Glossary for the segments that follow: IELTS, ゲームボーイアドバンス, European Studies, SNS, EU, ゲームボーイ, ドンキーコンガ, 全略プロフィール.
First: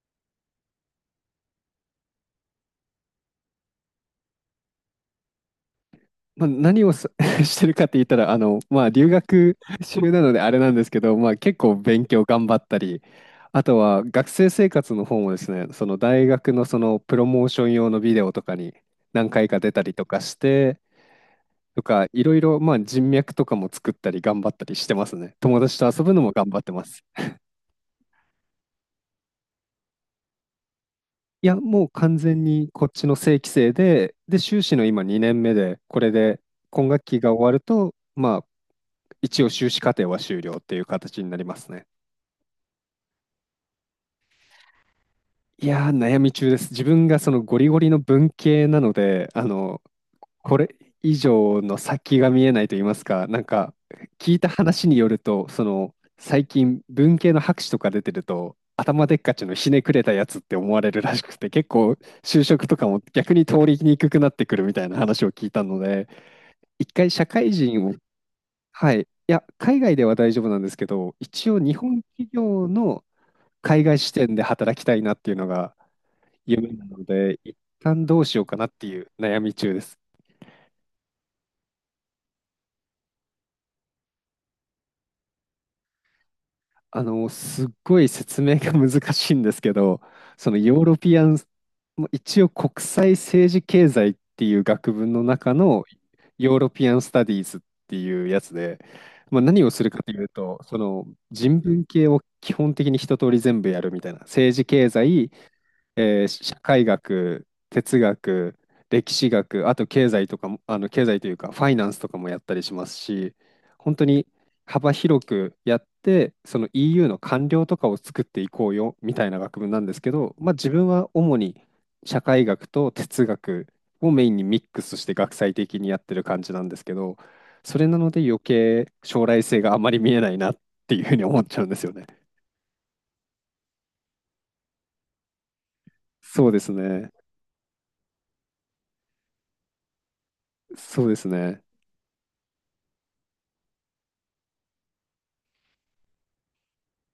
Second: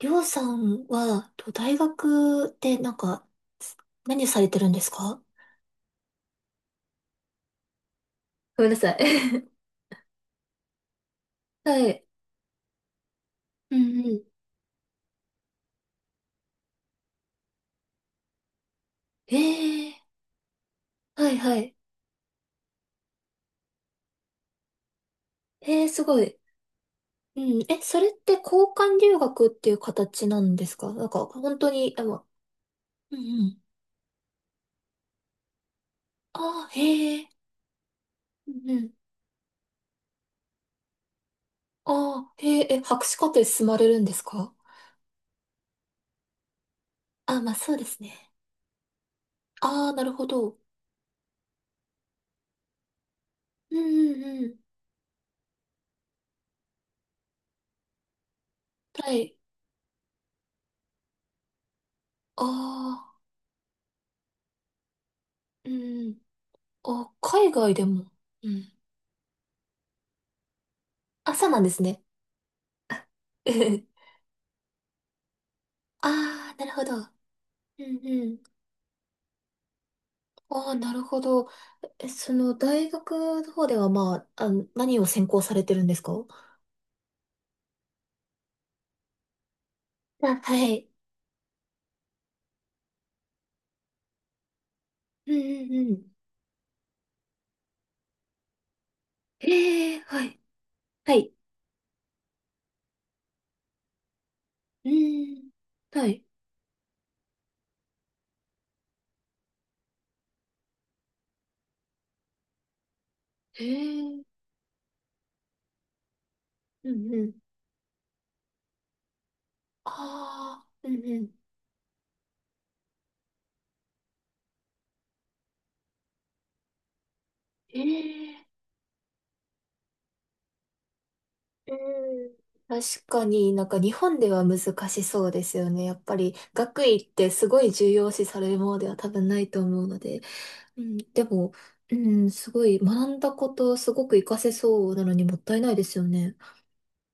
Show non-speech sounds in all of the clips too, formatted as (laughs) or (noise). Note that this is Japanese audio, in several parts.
りょうさんは、と大学でなんか、す何されてるんですか？まあ、何を(laughs) してるかって言ったら、ごめんなまあ、さい。留学中なのであれなんですけど、まあ、結 (laughs) 構はい。勉強頑張ったり、あうとはんうん。学生生活の方もですね、その大学のそのプロモーション用のビデオとかに何え回か出たりえ、とかして、はいはい。とか、いろいろ、まあ、人脈とかも作ったり頑張ったりしてますね。友達えとー、す遊ぶごのもい。頑張ってます。うん、え、それって交換留学っていう形なんですか？なんか、いや、本当もうに、あ完の、全にこっちのうん正う規ん。生で、で、修士の今2年目で、これでああ、今学へ期え、が終わると、まあ、うんうん。一応修士課程は終了っていう形になりますね。ああ、へえ、え、博士課程進まれるんですか？いやー、悩み中です。自分がそあ、のまあゴリそうゴでリのすね。文系なので、ああ、なるほこど。れ以上の先が見えないと言いますか、なんか、うんうん聞いうたん。話によると、その、最近文系の博士とか出てると、頭はでっかい。ちのひねくれたやつって思われるらしくて、結構就あ職とかもあ、逆に通りにくくなってくるみたいな話を聞いたうので、んうん。一回あ、社会海外で人を、も。うん。はい、いや、海外では大丈夫なんですけど、あ、そう一応なんで日すね。本企業の海外 (laughs) 視点で働きたいなっていうのがああ、な夢るほなど。ので、一うん旦どううしん。ようかなっていう悩み中です。ああ、なるほど。え、その、大学の方では、まあ、あの、何を専攻されてるんですか？すっごい説明が難しいんですけど、あ、そのはヨーい。ロピアン、も一応国際政治経済っていう学部のうん中うのんうん。ヨーロピアンスタディーズっていうやつで、まあ、何をするええ、かといはうい。と、そのはい。人文系を基本的に一通り全部やるみたいな、政治う経済、ん。はい。社会学、哲学、歴史学、あと経済とかも、経済というかファイナンスとかもやったりしますし、え本当にえ、幅広くやって、その う EU んのうん。官僚とかを作っていこうよみたいな学部なんですけど、まあ、ああ、自分うんはうん。主に社会学と哲学をメインにミックスして学際的にやってる感じなんですけど、そえれなので余え、計将来性があまり見えないなっていうふうに思っちゃうんうですよね。ん。確かになんか日本では難しそうですよね。やっぱりそうです学位っね。てすごい重要視されるものでは多分ないと思うので。うん、そうでですも、ね。うん、すごい、学んだこと、すごく活かせそうなのにもったいないですよね。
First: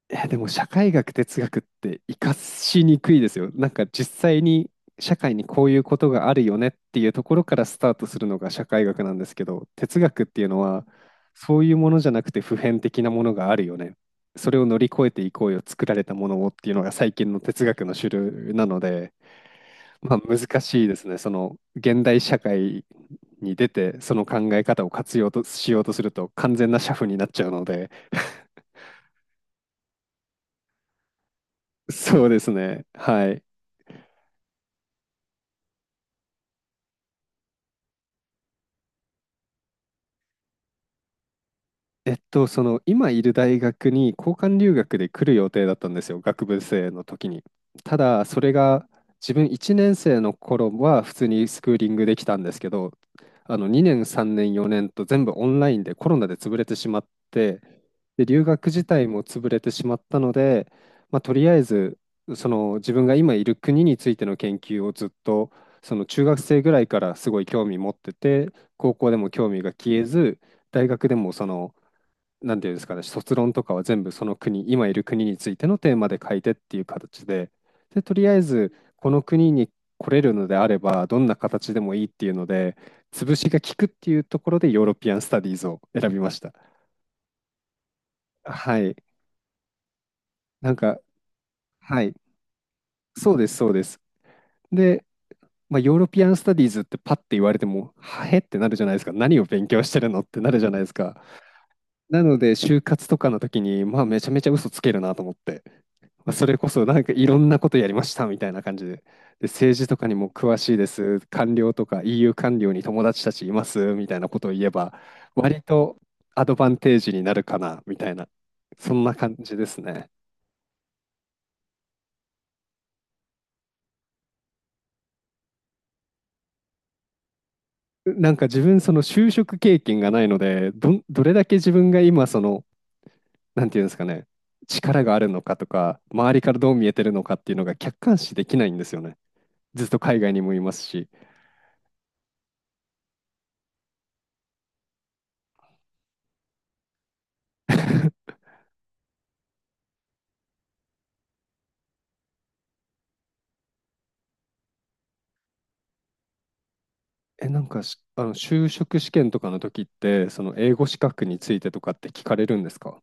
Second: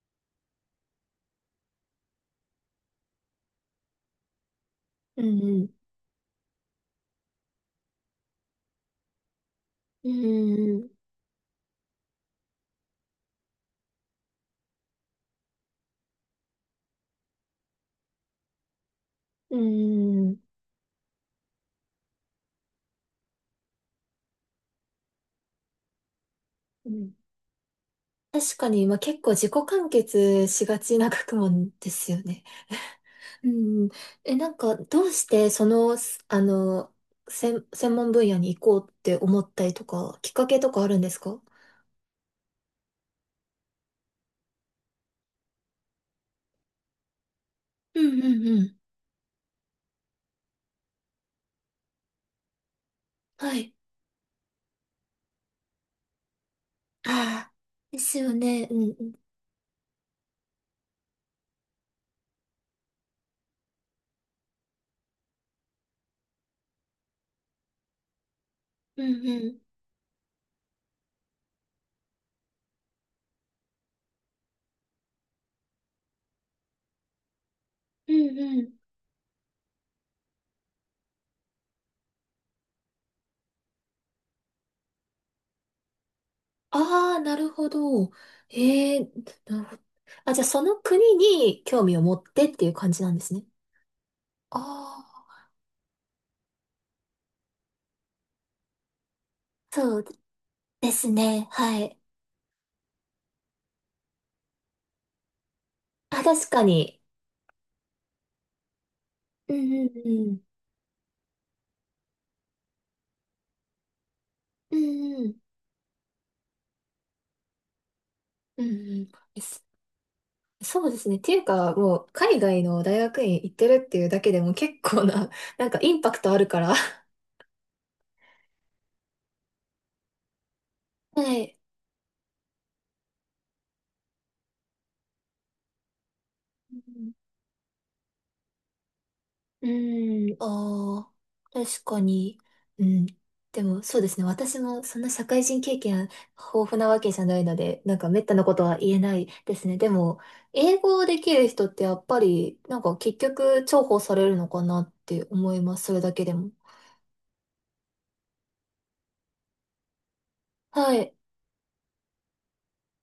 え、でも社会学、哲学って活かしにくいですよ。なんか実際に社うん会にうこうん。いうことがあるよねっていうところからスタートするのが社会学なんですけど、哲う学っていうのはんそういうものじゃなくて普遍的なものがあるよね。それを乗り越えていこうよ、作られたものをっていうのが最近の哲学の主流なので、うまあん。うん、難しいですね。その現代社会に出てその考え方を活用としようとすると完全な社夫になっちゃうので、確か (laughs) に、まあ、結構自己完結しがちな学問ですよそうでね。すね。はい。うん。え、なんか、どうしてその、すあの、専門分野に行こうって思ったりとか、きっかけとかあるんですか？その今いる大学に交換留学で来る予定だったんですよ、学部生の時に。たうんだ、うそんれうん。が自分1年生の頃は普通にスクーリングできたんですけど、はい。2年、3年、4年と全部オンラインでコロナで潰れてしまっああ、て、ですで、よ留学ね。うん自う体ん。も潰れてしまったので、まあ、とりあえずその自分が今いる国についての研究をずっとその中学生ぐらいからすごい興味持ってて、高う校でんもう興ん。味が消えず、大学でもそのなんていうんですかね、卒論とかは全部その国、今いる国についてのテーマで書いてっていう形で、で、うとりあんえうずん、この国に来れるのであれば、どんな形でもいいっていうので、潰しが効くっていうところでヨーロピアン・スタディーズを選びました。ああ、なるほど。はえい。え、なるほど。あ、じゃあそなのんか、国に興味はをい。持ってっていう感じなんですそうね。です、そうです。あで、あ、まあ、ヨーロピアン・スタディーズってパッて言われても、はへってなるじゃないですか。何を勉強しそてうるのってなるじゃないでですすか。ね。はい。なので、就活とかの時に、まあ、めちゃめちゃ嘘つけるなと思って、あ、まあ、そ確れかこそなに。んかいろんなことやりましたみたいな感じで、で、うん政う治んとかにもうん。詳しいです、官僚とか EU 官僚に友達たちいますみたいなことを言えうば、んうん。割とアドバンテージになるかなみたいな、うんうそんん。な感でじすですね。そうですね。っていうか、もう海外の大学院行ってるっていうだけでも結構な、なんかインパクトあるから。(laughs) なんか自分、その就職経験がないので、ど、はどれだけい。自分が今、その、なんていうんですかね、力があるのかとか、周りからどう見えてるのかっていうのが客観視できないんですよね。うずっと海外ん、にもいますし。ああ、確かに。うん。でも、そうですね。私もそんな社会人経験豊富なわけじゃないので、なんか滅 (laughs) 多なことは言えないですね。でも、英語できる人ってやっぱり、なんか結局重宝されるのかなって思います。それだけでも。え、なんかし、あの、就職試験とかの時って、その英語は資い。格についてとかって聞かれるんですか？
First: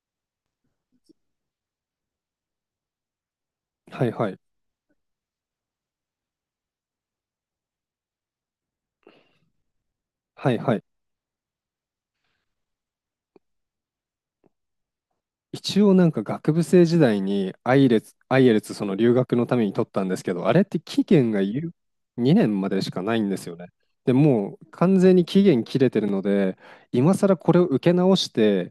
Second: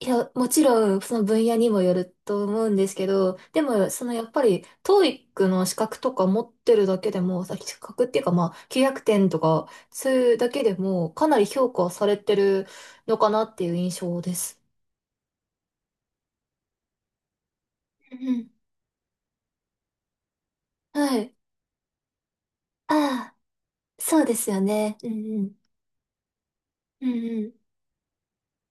いや、もちろん、その分野にもよると思うんですけど、でも、そはのいやっはい。ぱり、TOEIC の資格とか持ってるだけでも、資格っていうか、まあ、900点とか、そういうだはいけではい。も、かなり評価されてるのかなっていう印象です。一応なんか学部生時代にうアイんエルツその留学のために取ったんですけど、あれってう期ん。は限い。が2年までしかないんああ、ですよね。でそうですもようね。完うん全にう期ん。限切れてるので、う今ん更うこん。れを受け直して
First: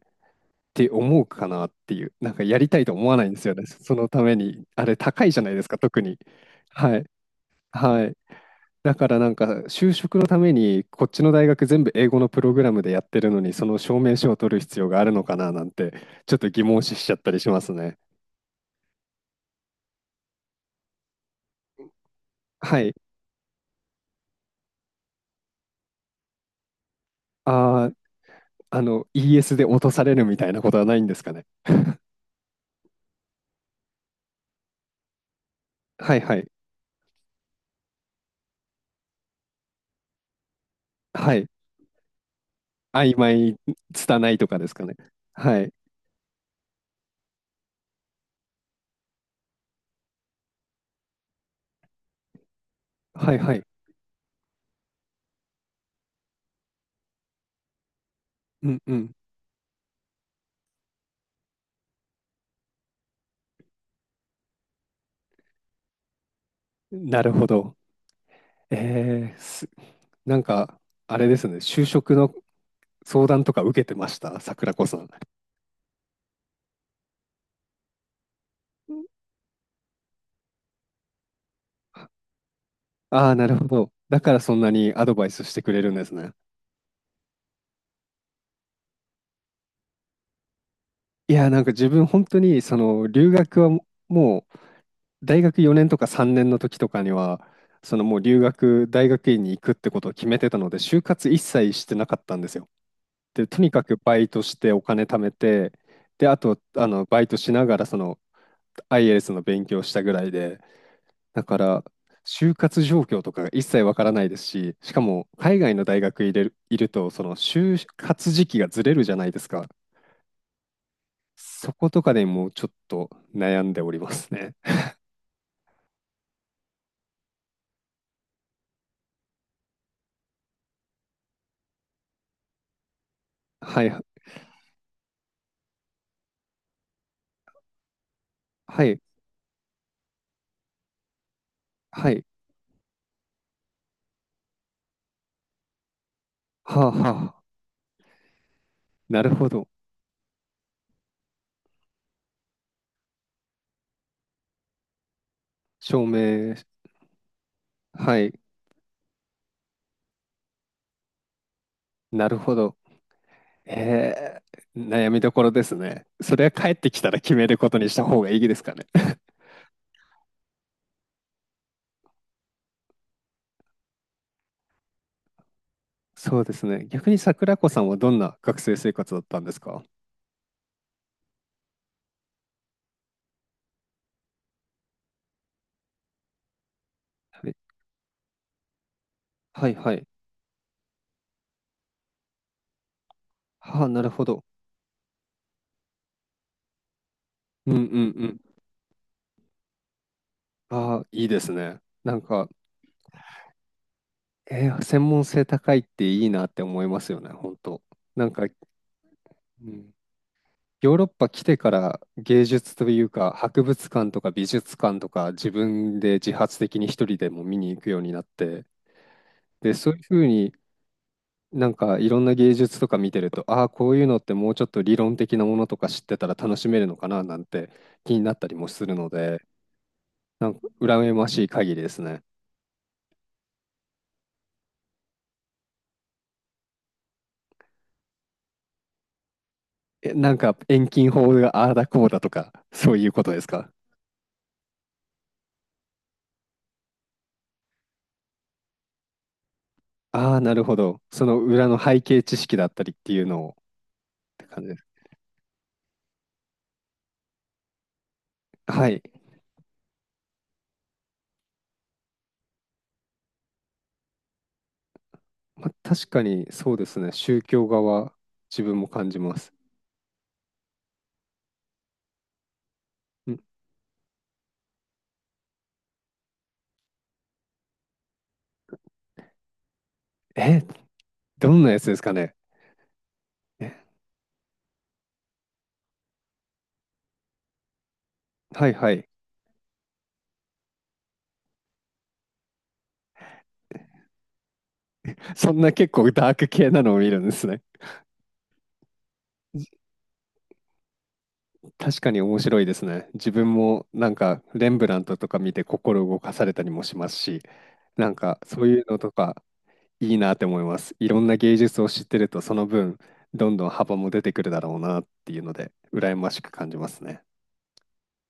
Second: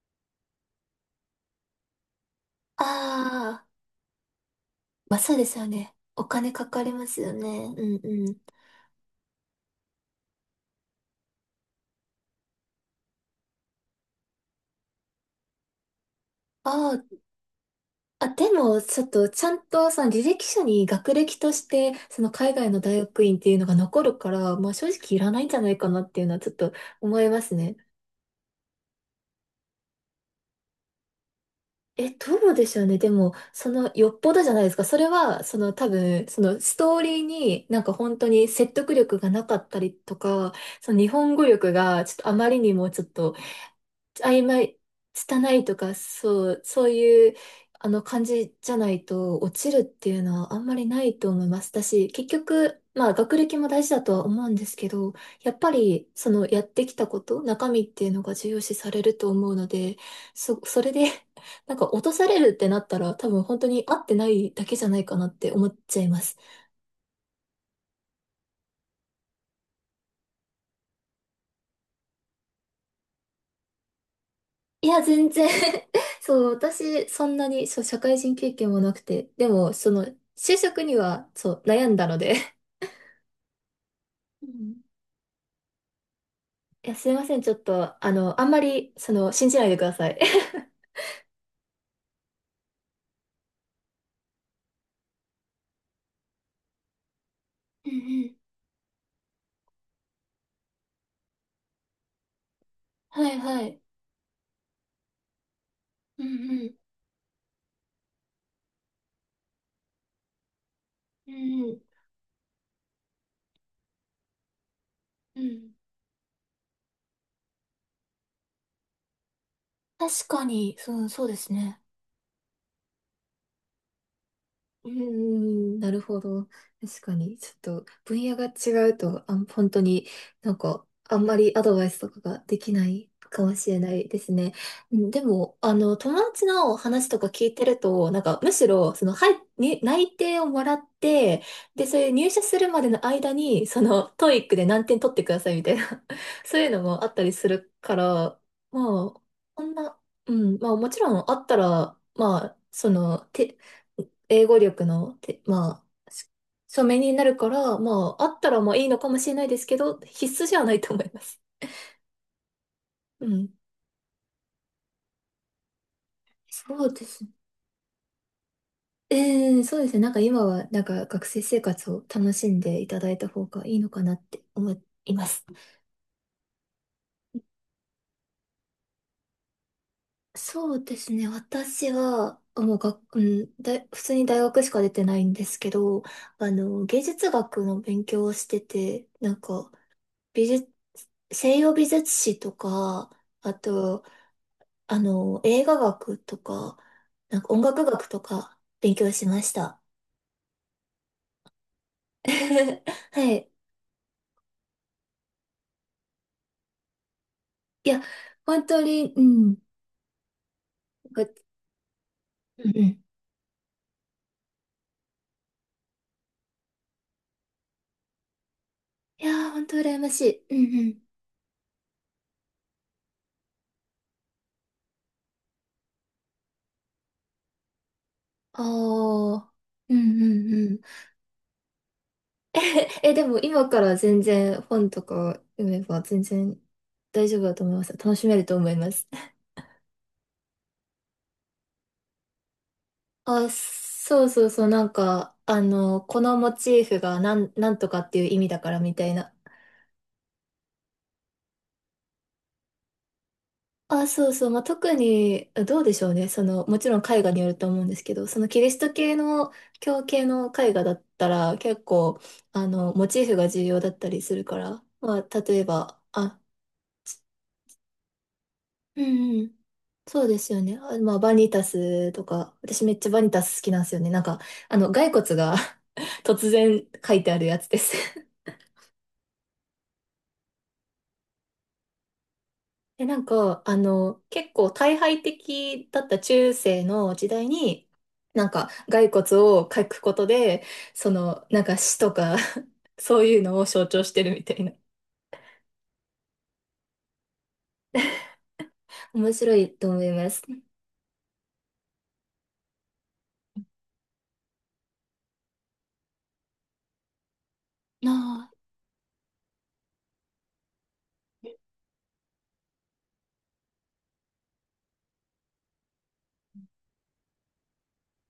って思うかなっていう、なんかやりたいと思わないんですよあね。あ、そのために、あれまあ高いそうじゃでないすでよすか、ね。特に。お金かかりはい。ますよね。うんはい。うん。だからなんか就職のためにこっちの大学全部英語のプログラムでやってるのにその証明書を取る必要があるのかななんてちょっと疑問あ視あ、しちゃったりしますね。あ、でも、ちょっと、ちゃんと、その履歴書に学歴として、その海外のはい。大学院っていうのが残るから、まあ正直いらないんじゃないかなっていうのはちょっと思いますね。あー、ES で落とされるみたいなことはないんですかね。え、どうでしょうね。でも、その、よっぽどじゃないですか。それは、その多はい分、はそい。のストーリーになんか本当に説得力がなかったりとか、その日本は語い。力がちょっとあまりにもちょっ曖と昧、拙い曖とかです昧、かね。拙はいい。とか、そう、そういう、あの、感じじゃないと、落ちるっていうのはあんまりないと思います。だし、結局、まあ、は学いは歴い。も大事だとは思うんですけど、やっぱり、その、やってきたこと、中身っていうのが重要う視んさうれん。ると思うので、それで (laughs) なんか、落とされるってなったら、多分、本当に合ってないだけじゃないかなって思っちゃいます。なるほど。えー、すなんか、あれですね、就職の相談とか受けてました、桜子いさや、ん。全然 (laughs) そう、私、そんなに、そう、社会人経験もなくて、でも、その、就職には、そう、悩んだので。ああ、なるほど。だからうそんなん。にアドバイスしてくれるんですね。いや、すいません、ちょっと、あんまり、信じないでください。(laughs) いや、なんか自分本当に、その留学はもう、大学4年とか3年の時とかには、うんうそのもうん、留学、大学院に行くってことを決めてたので、就活一切してなかったんですよ。はい、で、はとにい。かくバイトしてお金貯めて、うで、あと、ん。バイトしながら、その、IELTS の勉強したぐらいで、うだかんうん。ら、就活状況とかが一切わからないですし、しかもうんうん。う海ん、外の大学入れる、いると、その就活時期がずれるじゃないですか。確かに、そう、そうですそね。ことかでもうちょっと悩んでおりますね。うーん、(laughs) なるほど。確かに、ちょっと分野が違うと、本当になんか、あんまりアドバイスとかができないかも (laughs) しれはい、なはいですね。うん、でも、あの、友達の話とか聞いてると、なんか、むしろ、い、その、はい、内定をもらって、で、それはい、入社するまでの間に、トーイックで何点取ってくださいみたいな、(laughs) そういうのはあ、もあったりはあ、するから、まあ、なるほこど。んな、うん、まあ、もちろんあったら、まあ、英語力の、まあ、証明、書面になるから、まはあ、あい、ったらまあいいのかもしれないですけど、必須じゃないと思います。なるほど。うん。え悩みどころですね。それは帰っそてうきでたらすね。決めることにした方がいいですかね。(laughs) そうですね。なんか今は、なんか学生生活を楽しんでいただいた方がいいのかなって思います。そうですね。逆に桜子さんはどんな学生生活だったんですか？そうですね。私は、もうが、うん、普通に大学しか出てないんですけど、あの、芸術はい、学の勉強をしてて、なんはか、い、はい。美術、西洋美術史とか、あはあ、なと、るほど。あの、映画学とか、なんか音うんうん楽う学とん。か勉強しました。ああ、いいですね。なんか、(laughs) はい。専門性高いっていいなって思いますよね、本当。いや、なんか、う本当に、うん。ん、ヨーロッなんパか来てから芸うん術うん。といいうか、博物館とか美術館とか自分で自発的に一人でも見に行くようになって、やー、本で、当そう羨いうまふしうにい。うんうん。なんかいろんな芸術とか見てると、ああ、こういうのってもうちょっと理論的なものとか知ってたら楽しめるのかななんて気になったりあもするので、あ、うんうなんんかうん。羨ましい限りですね。(laughs) え、でも今から全然本とか読めば全然大丈夫だと思います。楽しめると思います。え、なんか遠近法がああだこうだとか、そういうことですあ、か？そうそうそう、なんか、あの、このモチーフがなんとかっていう意味だからみたいな。ああ、なるほど。その裏の背景知識だったりっていうのをあ、そうってそう。まあ、感じです。特に、どうでしょうね。その、もちろん絵画によると思うんですけど、そのキリスはトい。系の、教系の絵画だったら、結構、あの、モチーフが重要だったりするから、まあ、例えまあ、ば、確かあ、にそうですね。宗教側は自分もう感じまんうん、す。そうですよね。あ、まあ、バニタスとか、私めっちゃバニタん、ス好きなんですよね。なんか、あの、骸骨が (laughs) 突然書いてあるやつです。え、どんなやつですかね。で、なんか、え、あの、結構退廃的だった中世の時代に、なんはか、いは骸い。骨を描くことで、その、なんか死とか (laughs) そういうのを象徴してるみたいな。そんな結構ダーク系なのを見るんですね。(laughs) 面白いと思います。確かに面白いですね。自分もなんかレンブラントとか見て心動かされたりもしますし、ななんかあそういうのとかいいなって思います。いろんな芸術を知ってると、その分、どんどん幅も出てくるだろうなっていうので、羨ましく感じますね。